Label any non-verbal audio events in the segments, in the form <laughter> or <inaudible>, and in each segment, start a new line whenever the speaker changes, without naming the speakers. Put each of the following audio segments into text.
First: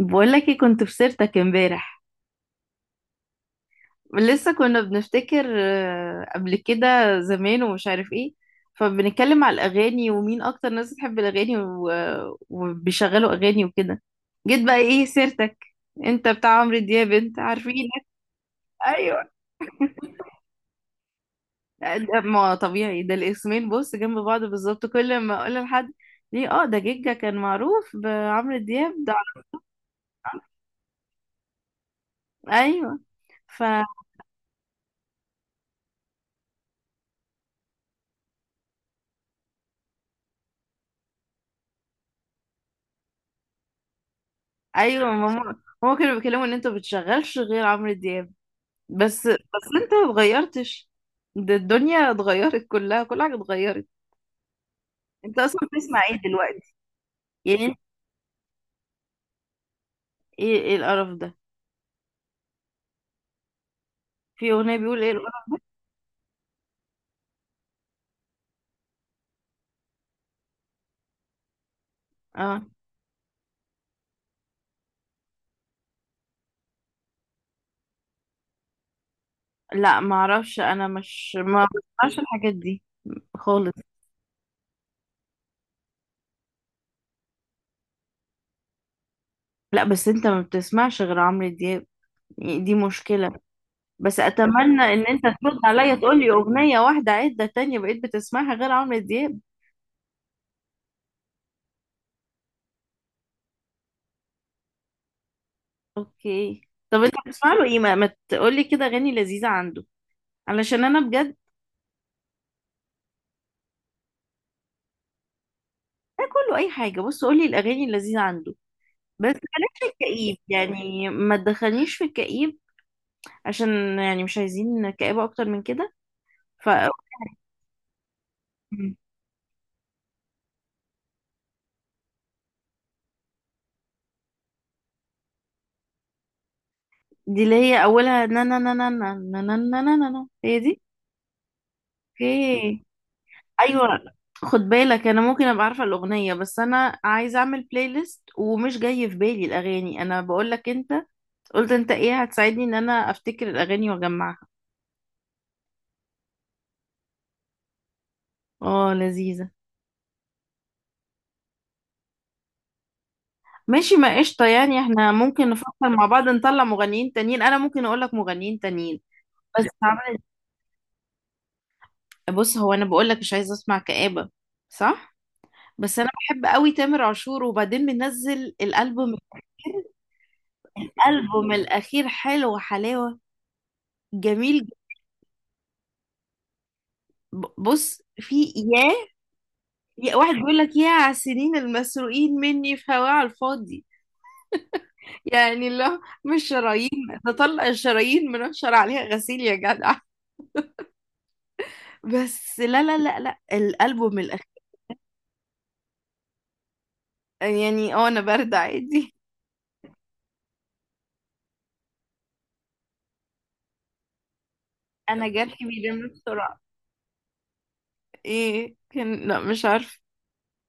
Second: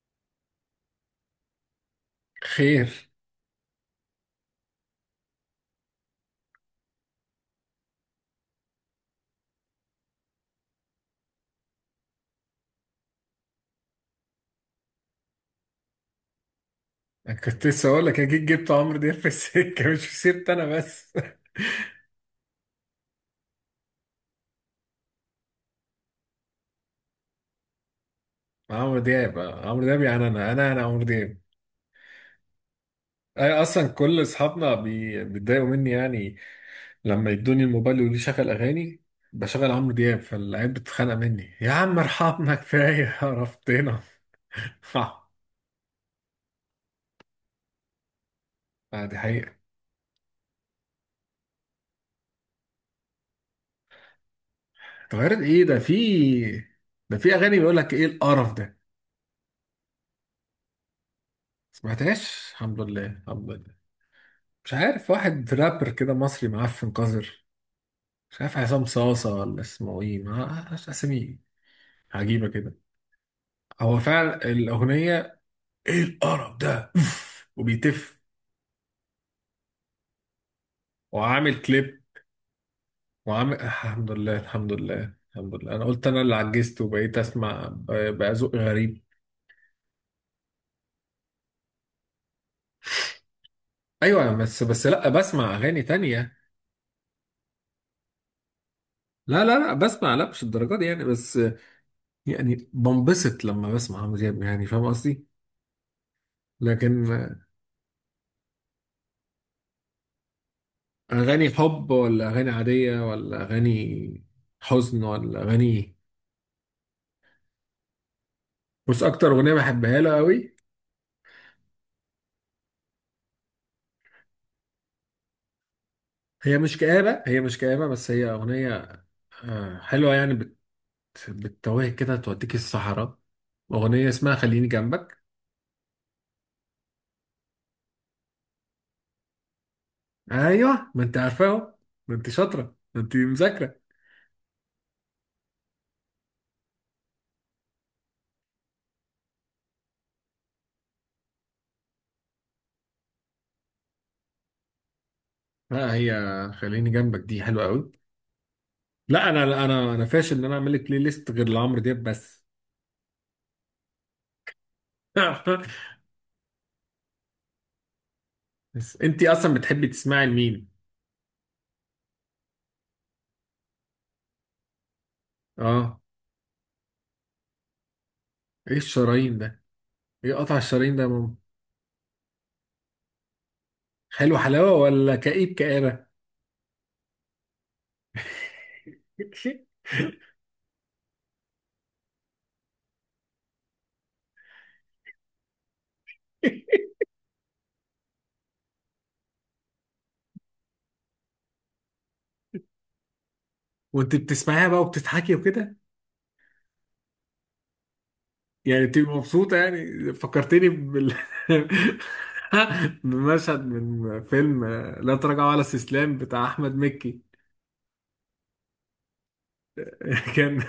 بقول لك إيه، كنت في سيرتك امبارح.
خير.
لسه كنا بنفتكر قبل كده زمان ومش عارف ايه. فبنتكلم على الاغاني ومين اكتر ناس بتحب الاغاني وبيشغلوا اغاني وكده. جيت بقى ايه سيرتك؟ انت بتاع عمرو دياب،
أنا
انت
كنت
عارفينك.
لسه اقول لك اكيد جبت عمرو دياب
ايوه.
في السكه <laughs> مش في سيرتي انا بس.
ما طبيعي ده، الاسمين بص جنب بعض بالظبط كل ما اقول لحد ليه، ده جيجا كان معروف بعمرو
<laughs>
دياب
عمرو
ده.
دياب عمرو دياب يعني انا عمرو دياب.
ايوه،
انا
فا
اصلا كل اصحابنا بيتضايقوا مني يعني، لما يدوني الموبايل يقولوا لي شغل اغاني، بشغل عمرو دياب فالعيال بتتخانق مني، يا عم ارحمنا كفايه عرفتنا. <laughs>
ايوه. ماما، هما كانوا بيتكلموا ان انتوا بتشغلش غير عمرو دياب.
آه دي
بس، بس،
حقيقه.
انت ما اتغيرتش. ده الدنيا اتغيرت كلها، كل حاجة اتغيرت.
اتغيرت
انت اصلا
ايه؟ ده في
بتسمع ايه دلوقتي؟
ده في اغاني
يعني.
بيقول لك ايه القرف ده؟
ايه، ايه القرف ده؟
سمعتهاش الحمد لله الحمد لله.
في
مش
اغنية بيقول
عارف،
ايه
واحد
القرف؟
رابر كده مصري معفن قذر، مش عارف عصام صاصة ولا اسمه ايه، ما أعرفش اسامي عجيبة
اه
كده. هو فعلا الأغنية ايه القرف ده أوف! وبيتف
لا، ما اعرفش، انا مش
وعامل
ما
كليب
بسمعش الحاجات دي
وعامل،
خالص.
الحمد لله الحمد لله الحمد لله. أنا قلت أنا اللي عجزت وبقيت أسمع، بقى ذوق غريب.
لا بس انت ما بتسمعش غير عمرو دياب، يعني دي مشكلة. بس
أيوة بس
اتمنى
بس
ان
لأ
انت
بسمع
ترد
أغاني
عليا تقول لي
تانية.
اغنية واحدة عدة تانية بقيت بتسمعها غير عمرو دياب.
لا بسمع، لا مش الدرجات دي يعني بس، يعني بنبسط لما بسمع عمرو دياب، يعني فاهم قصدي؟
اوكي. طب
لكن
انت بتسمع له ايه، ما تقول لي كده اغاني لذيذة عنده، علشان انا بجد.
أغاني حب ولا أغاني عادية ولا أغاني حزن ولا أغاني إيه؟
ده كله اي حاجه، بص قولي الاغاني اللذيذه عنده.
بص، اكتر
بس بلاش
اغنيه
في
بحبها له
الكئيب،
قوي،
يعني ما تدخلنيش في الكئيب، عشان يعني مش عايزين كئيبه اكتر من كده.
هي
ف
مش كآبة، هي مش كآبة بس هي اغنيه حلوه يعني، بتتوهك كده توديك الصحراء، اغنيه اسمها خليني جنبك.
دي اللي هي اولها نا نا نا نا نا نا نا نا نا نا نا. هي دي.
ايوه ما انت عارفاها أهو. ما انت شاطره
اوكي.
ما انت مذاكره.
ايوه. خد بالك انا ممكن ابقى عارفه الاغنيه، بس انا عايزه اعمل بلاي ليست ومش جاي في بالي الاغاني. انا بقول لك انت قلت انت ايه، هتساعدني ان انا افتكر الاغاني واجمعها.
لا هي خليني جنبك دي حلوه قوي.
اه
لا انا،
لذيذه.
لا انا فاشل ان انا اعمل لك بلاي ليست غير لعمرو دياب بس.
ماشي، ما قشطة، يعني احنا ممكن
<laughs>
نفكر مع بعض نطلع مغنيين تانيين، انا ممكن اقول لك مغنيين تانيين.
بس انت اصلا
بس
بتحبي
عمرو-
تسمعي لمين؟
بص هو، انا بقول لك مش عايزة اسمع كآبة. صح. بس
اه،
انا بحب قوي تامر عاشور، وبعدين منزل
ايه
الالبوم.
الشرايين ده؟ ايه قطع الشرايين ده يا ماما؟
الالبوم الاخير حلو حلاوة.
حلو
جميل.
حلاوه ولا كئيب كآبة؟
بص في ياه،
<laughs>
يا واحد بيقول لك يا على السنين المسروقين مني في هواه على الفاضي. يعني لا مش شرايين. نطلع الشرايين منشر عليها غسيل يا جدع. بس لا، لا، لا، لا،
وانت
الالبوم.
بتسمعيها بقى وبتضحكي وكده؟
يعني انا برد
يعني بتبقي
عادي.
مبسوطة؟ يعني فكرتني بال <laughs> بمشهد من فيلم لا
انا
تراجع ولا
جرحي بيلم
استسلام بتاع
بسرعه.
احمد مكي.
ايه كان؟ لا مش عارفه.
<laughs> كان،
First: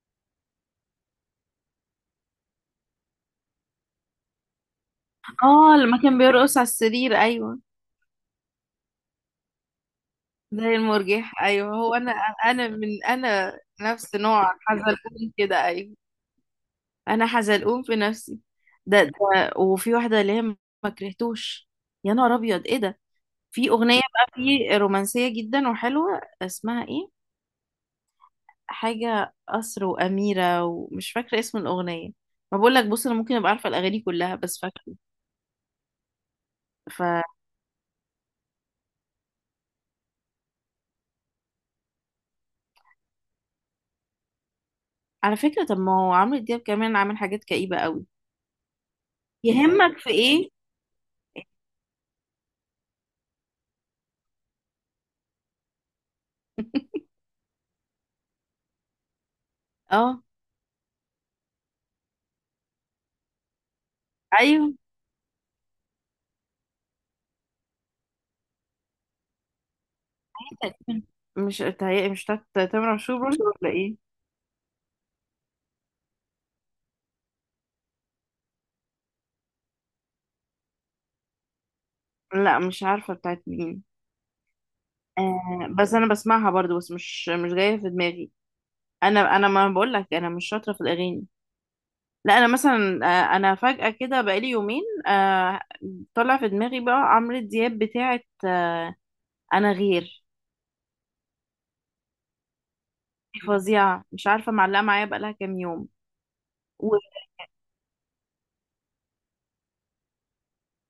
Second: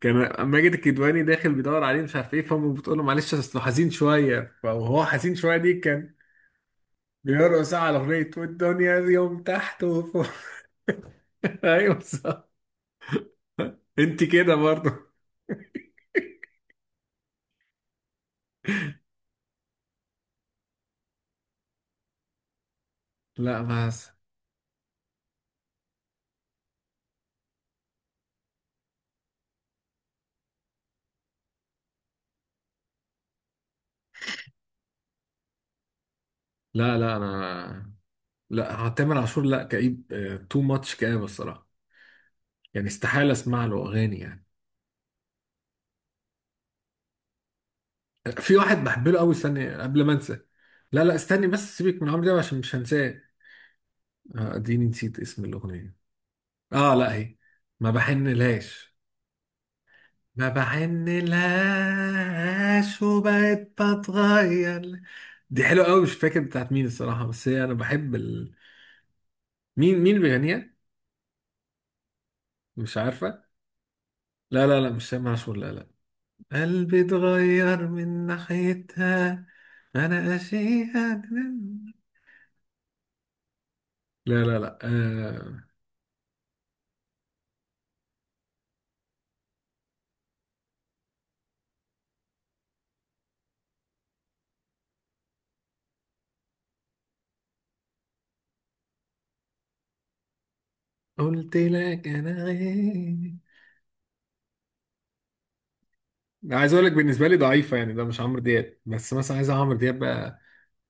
كان ماجد الكدواني داخل بيدور عليه مش عارف ايه، فامه بتقول له معلش اصله حزين شويه، فهو حزين شويه دي،
اه لما
كان
كان بيرقص على السرير، ايوه.
بيرقص على اغنيه، والدنيا يوم تحت وفوق.
زي المرجح،
<laughs>
ايوه، هو
ايوه
انا.
صح.
انا من انا نفس
انت
نوع
كده برضه.
حزلقوم كده، ايوه. انا حزلقوم في نفسي. ده وفي واحده اللي هي ما كرهتوش، يا نهار ابيض، ايه ده؟
لا
في اغنيه
بس.
بقى في رومانسيه جدا وحلوه، اسمها ايه؟ حاجه قصر واميره ومش فاكره اسم الاغنيه. ما بقول لك بص، انا ممكن ابقى عارفه الاغاني كلها بس فاكره.
لا لا،
فعلى
انا لا تامر عاشور، لا كئيب، تو ماتش كئيب الصراحه، يعني استحالة اسمع له اغاني يعني.
فكرة، طب ما هو عمرو دياب كمان عامل حاجات كئيبة قوي.
في واحد بحب له قوي، استني
يهمك
قبل
في
ما انسى.
ايه؟
لا لا استني بس، سيبك من عمرو دياب عشان مش هنساه. آه، اديني نسيت اسم الاغنية. اه لا هي ما بحنلهاش،
اه
ما بحنلهاش وبقيت
ايوه.
بتغير. دي حلوة قوي، مش فاكر بتاعت مين الصراحة بس هي انا بحب ال... مين اللي بيغنيها؟
مش بتهيألي مش بتاعت تامر
مش
عاشور برضه،
عارفة.
ولا ايه؟
لا مش سامع عاشور، لا لا. قلبي اتغير من ناحيتها، انا اشيها.
لا مش عارفة بتاعت مين.
لا آه...
آه، بس انا بسمعها برضه، بس مش جاية في دماغي. انا ما بقول لك، انا مش شاطرة في الاغاني. لا انا مثلا، انا فجأة كده بقالي يومين، آه، طلع في دماغي بقى عمرو دياب بتاعت، انا غير.
قلت لك انا غير.
دي فظيعة، مش عارفة معلقة معايا بقالها كام يوم.
عايز اقول لك بالنسبه لي ضعيفه يعني، ده مش عمرو دياب بس، مثلا، عايز عمرو دياب بقى؟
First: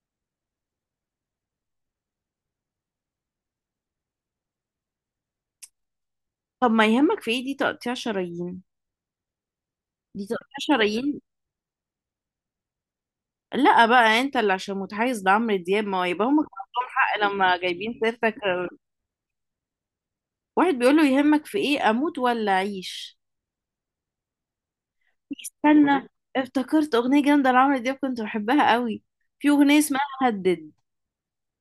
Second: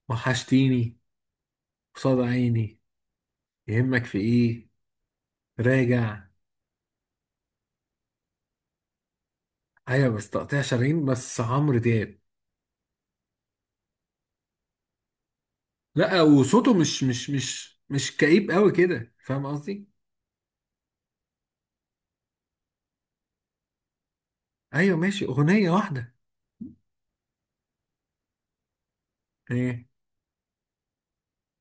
وحشتيني، قصاد عيني، يهمك في ايه، راجع.
طب ما يهمك في ايه، دي تقطيع شرايين.
ايوه
دي
بس
تقطيع
تقطيع شرايين
شرايين.
بس عمرو دياب.
لا بقى، انت اللي عشان متحيز لعمرو دياب، ما هو
لا
يبقى هم كان
وصوته
عندهم
مش مش
حق لما
مش
جايبين
مش
سيرتك.
كئيب قوي كده، فاهم قصدي؟
واحد بيقول له يهمك في ايه، اموت ولا اعيش.
ايوه ماشي، اغنيه
استنى،
واحده.
افتكرت اغنيه جامده لعمرو دياب كنت بحبها قوي. في اغنيه
ايه؟
اسمها هدد.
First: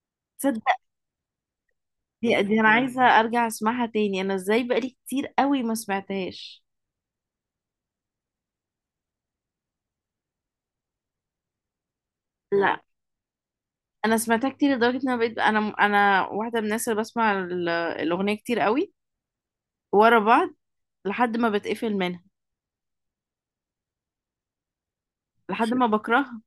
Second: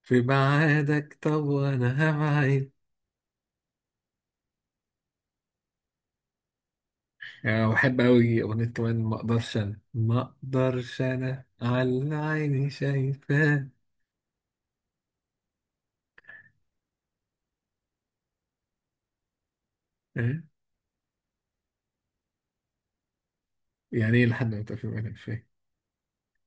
في
تصدق؟
بعادك طب وانا
دي انا
هبعد.
عايزه ارجع اسمعها تاني، انا ازاي بقالي كتير قوي ما سمعتهاش.
يعني أنا بحب أوي أغنية كمان، ما أقدرش، أنا ما أقدرش، أنا على عيني
لا،
شايفاه.
انا سمعتها كتير لدرجه ان انا بقيت انا واحده من الناس اللي بسمع الاغنيه كتير قوي ورا
إيه؟
بعض، لحد ما بتقفل منها،
يعني إيه لحد ما تقفل منها، مش فاهم.
لحد ما بكرهها،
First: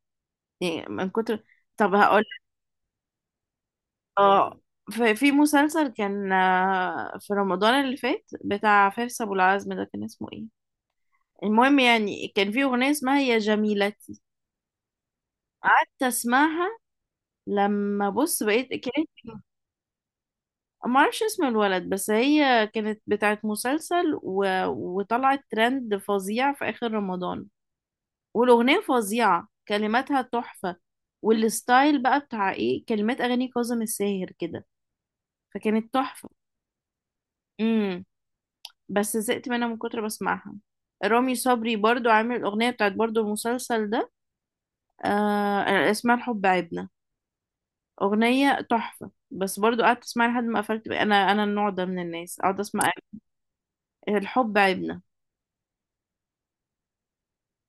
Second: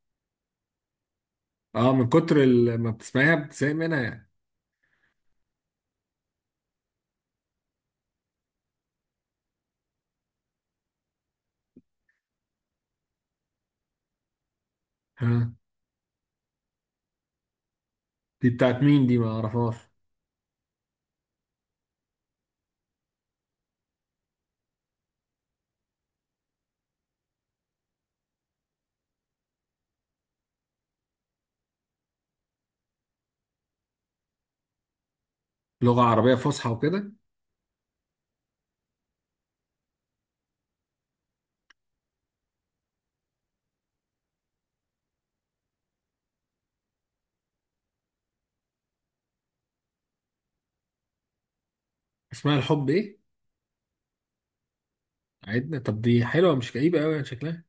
يعني من كتر.
أه،
طب
من
هقول.
كتر ما بتسمعيها بتسايق منها يعني؟
اه، في مسلسل كان، في رمضان اللي فات بتاع فارس ابو العزم ده كان اسمه ايه؟ المهم يعني كان في اغنيه اسمها يا جميلتي.
ها،
قعدت اسمعها، لما بص
دي
بقيت
بتاعت مين؟
كانت.
دي ما أعرفهاش.
ما اعرفش اسم الولد، بس هي كانت بتاعت مسلسل، وطلعت ترند فظيع في اخر رمضان. والأغنية فظيعة، كلماتها تحفة. والستايل بقى بتاع ايه، كلمات أغاني كاظم الساهر كده، فكانت
لغة
تحفة.
عربية فصحى وكده؟
امم. بس زهقت منها من كتر بسمعها. رامي صبري برضو عامل الأغنية بتاعت برضو المسلسل ده. آه، اسمها الحب عيبنا. أغنية تحفة، بس برضو قعدت اسمعها لحد ما قفلت بقى. أنا النوع ده من الناس،
اسمها
أقعد
الحب
أسمع.
إيه؟
الحب عيبنا.
عيدنا؟ طب دي حلوة، مش كئيبة أوي يعني شكلها،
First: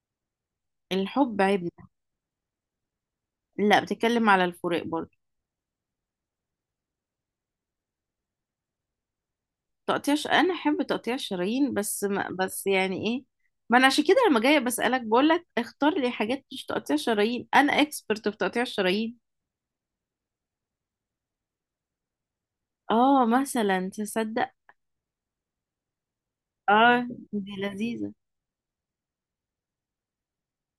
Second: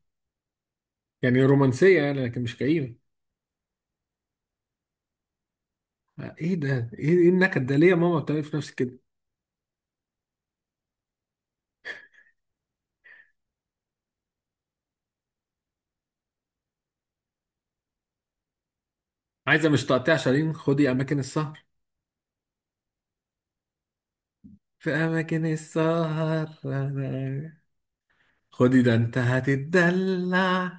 الحب
يعني
عيبنا.
رومانسية يعني لكن مش كئيبة.
لا، بتتكلم على الفراق برضو.
آه، إيه ده؟ إيه النكد ده ليه يا ماما؟ بتعملي في نفسك كده؟
انا احب تقطيع الشرايين، بس ما... بس يعني ايه. ما انا عشان كده لما جايه بسالك بقول لك اختار لي حاجات مش تقطيع شرايين، انا اكسبرت في تقطيع الشرايين.
عايزة مش تقطيع شرايين، خدي أماكن السهر.
اه مثلا، تصدق؟
في أماكن السهر.
اه دي
<laughs>
لذيذه.
خدي ده انت هتتدلع،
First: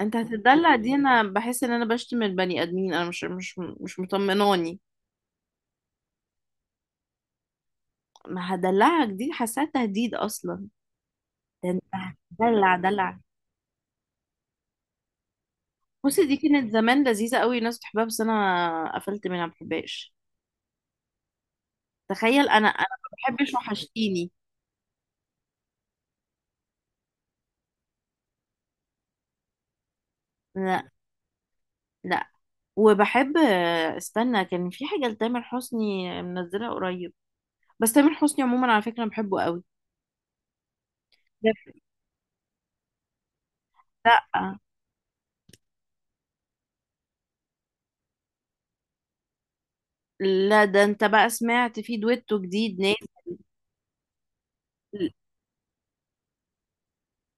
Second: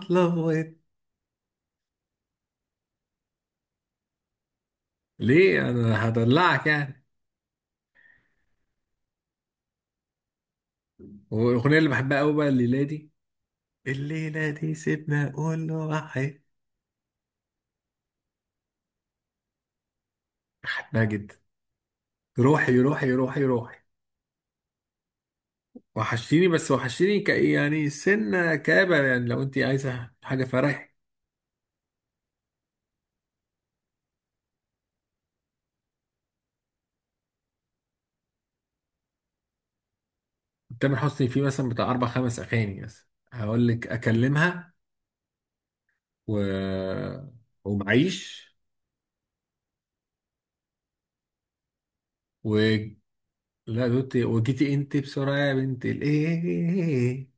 انت هتدلع؟
وات.
دي انا بحس ان انا بشتم البني ادمين، انا مش مطمناني.
ليه؟ انا هدلعك يعني.
ما هدلعك دي حاساها تهديد اصلا. ده
والاغنيه
انت
اللي بحبها قوي بقى،
هتدلع
الليله دي.
دلع.
الليله دي، سيبنا اقول له
بصي، دي
واحد.
كانت زمان لذيذه قوي، ناس بتحبها بس انا قفلت منها، ما بحبهاش.
بحبها جدا.
تخيل، انا
روحي
انا ما
روحي روحي
بحبش
روحي
وحشتيني.
وحشتيني. بس وحشتيني ك يعني سنه كابه يعني، لو انت عايزه حاجه
انا.
فرح.
لا. وبحب. استنى، كان في حاجة لتامر حسني منزلها قريب. بس تامر حسني عموما، على فكرة، أنا بحبه قوي.
تامر حسني فيه مثلا
ده-
بتاع 4 5 اغاني مثلا، هقول لك
لا،
اكلمها و ومعيش
لا، ده انت بقى سمعت في دويتو
و.
جديد نازل؟
لا دوتي وجيتي انت بسرعه يا بنت الايه.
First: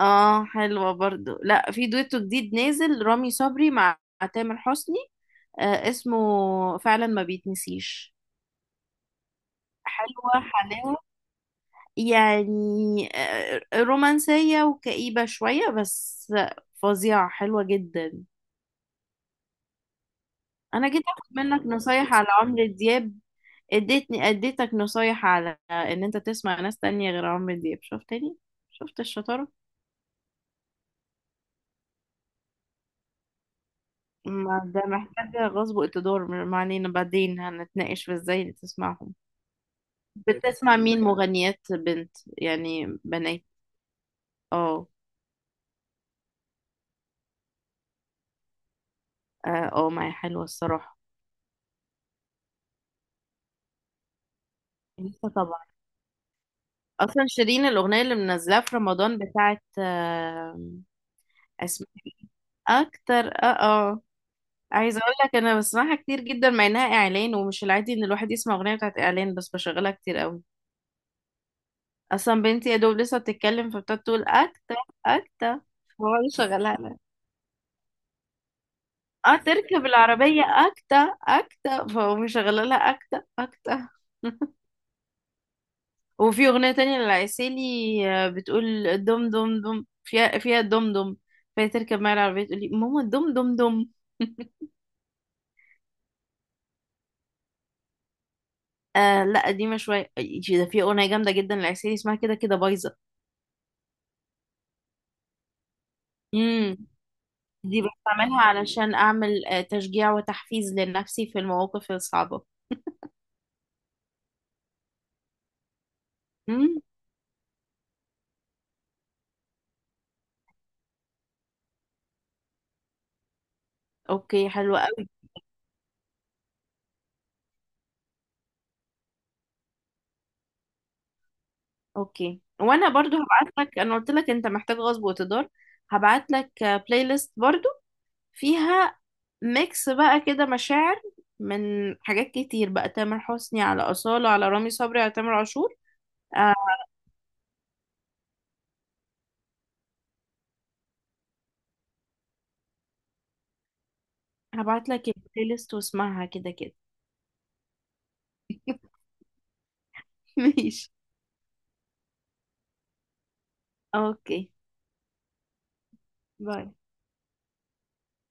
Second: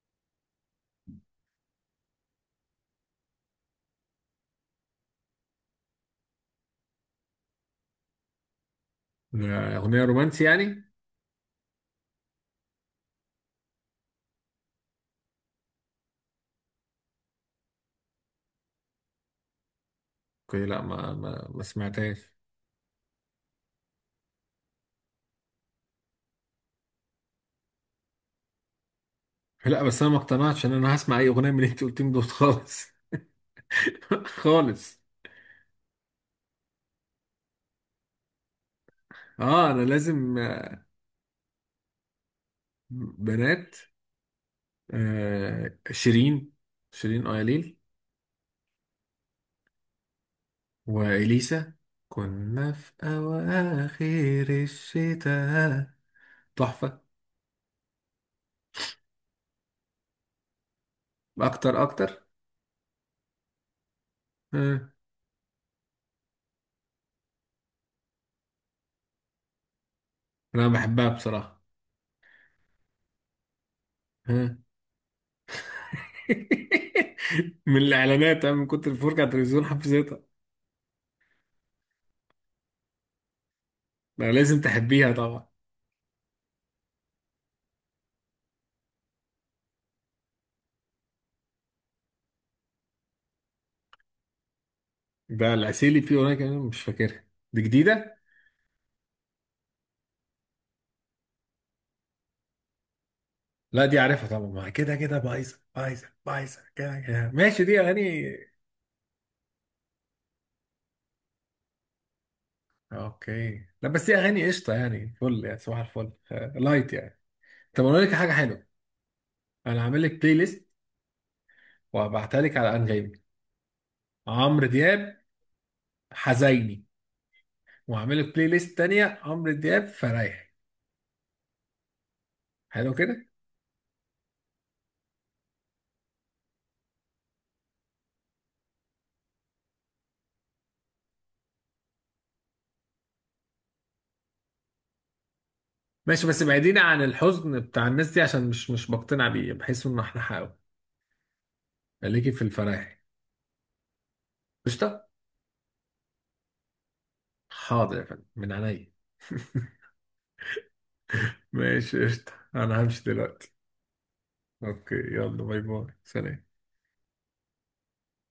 اه حلوة برضو. لا في دويتو جديد نازل رامي صبري مع تامر حسني. آه اسمه. فعلا ما بيتنسيش.
أغنية
حلوة
رومانسي يعني؟
حلاوة. يعني، رومانسية وكئيبة شوية بس. فظيعة، حلوة جدا.
أوكي لا
انا جيت
ما
اخد
ما, ما
منك نصايح على
سمعتهاش.
عمرو دياب، اديتني. اديتك نصايح على ان انت تسمع ناس تانية غير عمرو دياب، شفت تاني؟ شفت الشطارة؟
لا بس أنا ما اقتنعتش إن أنا هسمع أي أغنية من اللي أنت قلتهم دول خالص. <laughs>
ما ده
خالص.
محتاجة غصب وقتدار، ما علينا بعدين هنتناقش في ازاي تسمعهم.
أه أنا لازم آه،
بتسمع مين مغنيات بنت، يعني بنات؟
بنات.
اه،
آه شيرين، شيرين أياليل.
اه، آه، ما هي حلوة الصراحة.
وإليسا، كنا في أواخر
لسه طبعا.
الشتاء، تحفة.
اصلا شيرين الاغنية اللي منزلها في رمضان بتاعت،
أكتر
اسمها
أكتر.
إيه؟ اكتر.
آه.
عايزه اقول لك انا بسمعها كتير جدا مع انها اعلان، ومش العادي ان الواحد يسمع اغنيه بتاعت اعلان، بس بشغلها كتير قوي.
أنا بحبها بصراحة.
اصلا بنتي يا دوب لسه بتتكلم، فبتقعد تقول
آه.
اكتا، اكتا، فهو اللي شغلها لها.
<laughs> من الإعلانات، أنا من كتر الفرجة على
اه
التلفزيون
تركب
حفظتها.
العربيه اكتا، اكتا، فهو مشغلها لها اكتا اكتا.
لا، لازم
<laughs>
تحبيها طبعا.
وفي اغنيه تانية للعسيلي، آه، بتقول دم دم دم فيها فيها دم دم. فهي تركب معايا العربيه تقول لي ماما دم دم دم. <laughs>
ده العسيلي فيه اغنيه كمان مش فاكرها، دي جديده.
آه لا، قديمه شويه. ده في اغنيه جامده جدا للعسيلي اسمها كده كده بايظه.
لا دي عارفها طبعا. ما كده كده بايظه، بايظه بايظه
امم.
كده كده، ماشي، دي
دي
اغاني.
بستعملها علشان أعمل تشجيع وتحفيز لنفسي في المواقف الصعبة.
اوكي، لا بس دي اغاني قشطه يعني فل، يعني صباح الفل آه،
مم.
لايت يعني. طب اقول لك حاجه حلوه، انا هعمل لك بلاي ليست وهبعتها لك على انغامي،
أوكي
عمرو
حلوة قوي.
دياب حزيني، وهعمل لك بلاي ليست تانيه عمرو دياب فرايحي.
أوكي، وأنا
حلو
برضو
كده.
هبعت لك، أنا قلت لك أنت محتاج غصب وتدار. هبعت لك بلاي ليست برضو، فيها ميكس بقى كده مشاعر من حاجات كتير بقى، تامر حسني على أصالة على رامي صبري على تامر عاشور.
ماشي بس
آه،
بعيدين عن الحزن بتاع الناس دي، عشان مش بقتنع بيه، بحس ان احنا حقه. خليكي في الفرايحي.
هبعت
قشطه.
لك البلاي ليست واسمعها كده كده.
حاضر يا فندم من عينيا. <laughs>
<laughs> ماشي.
ماشي قشطة، أنا همشي دلوقتي.
أوكي،
أوكي. يلا باي باي، سلام.
باي.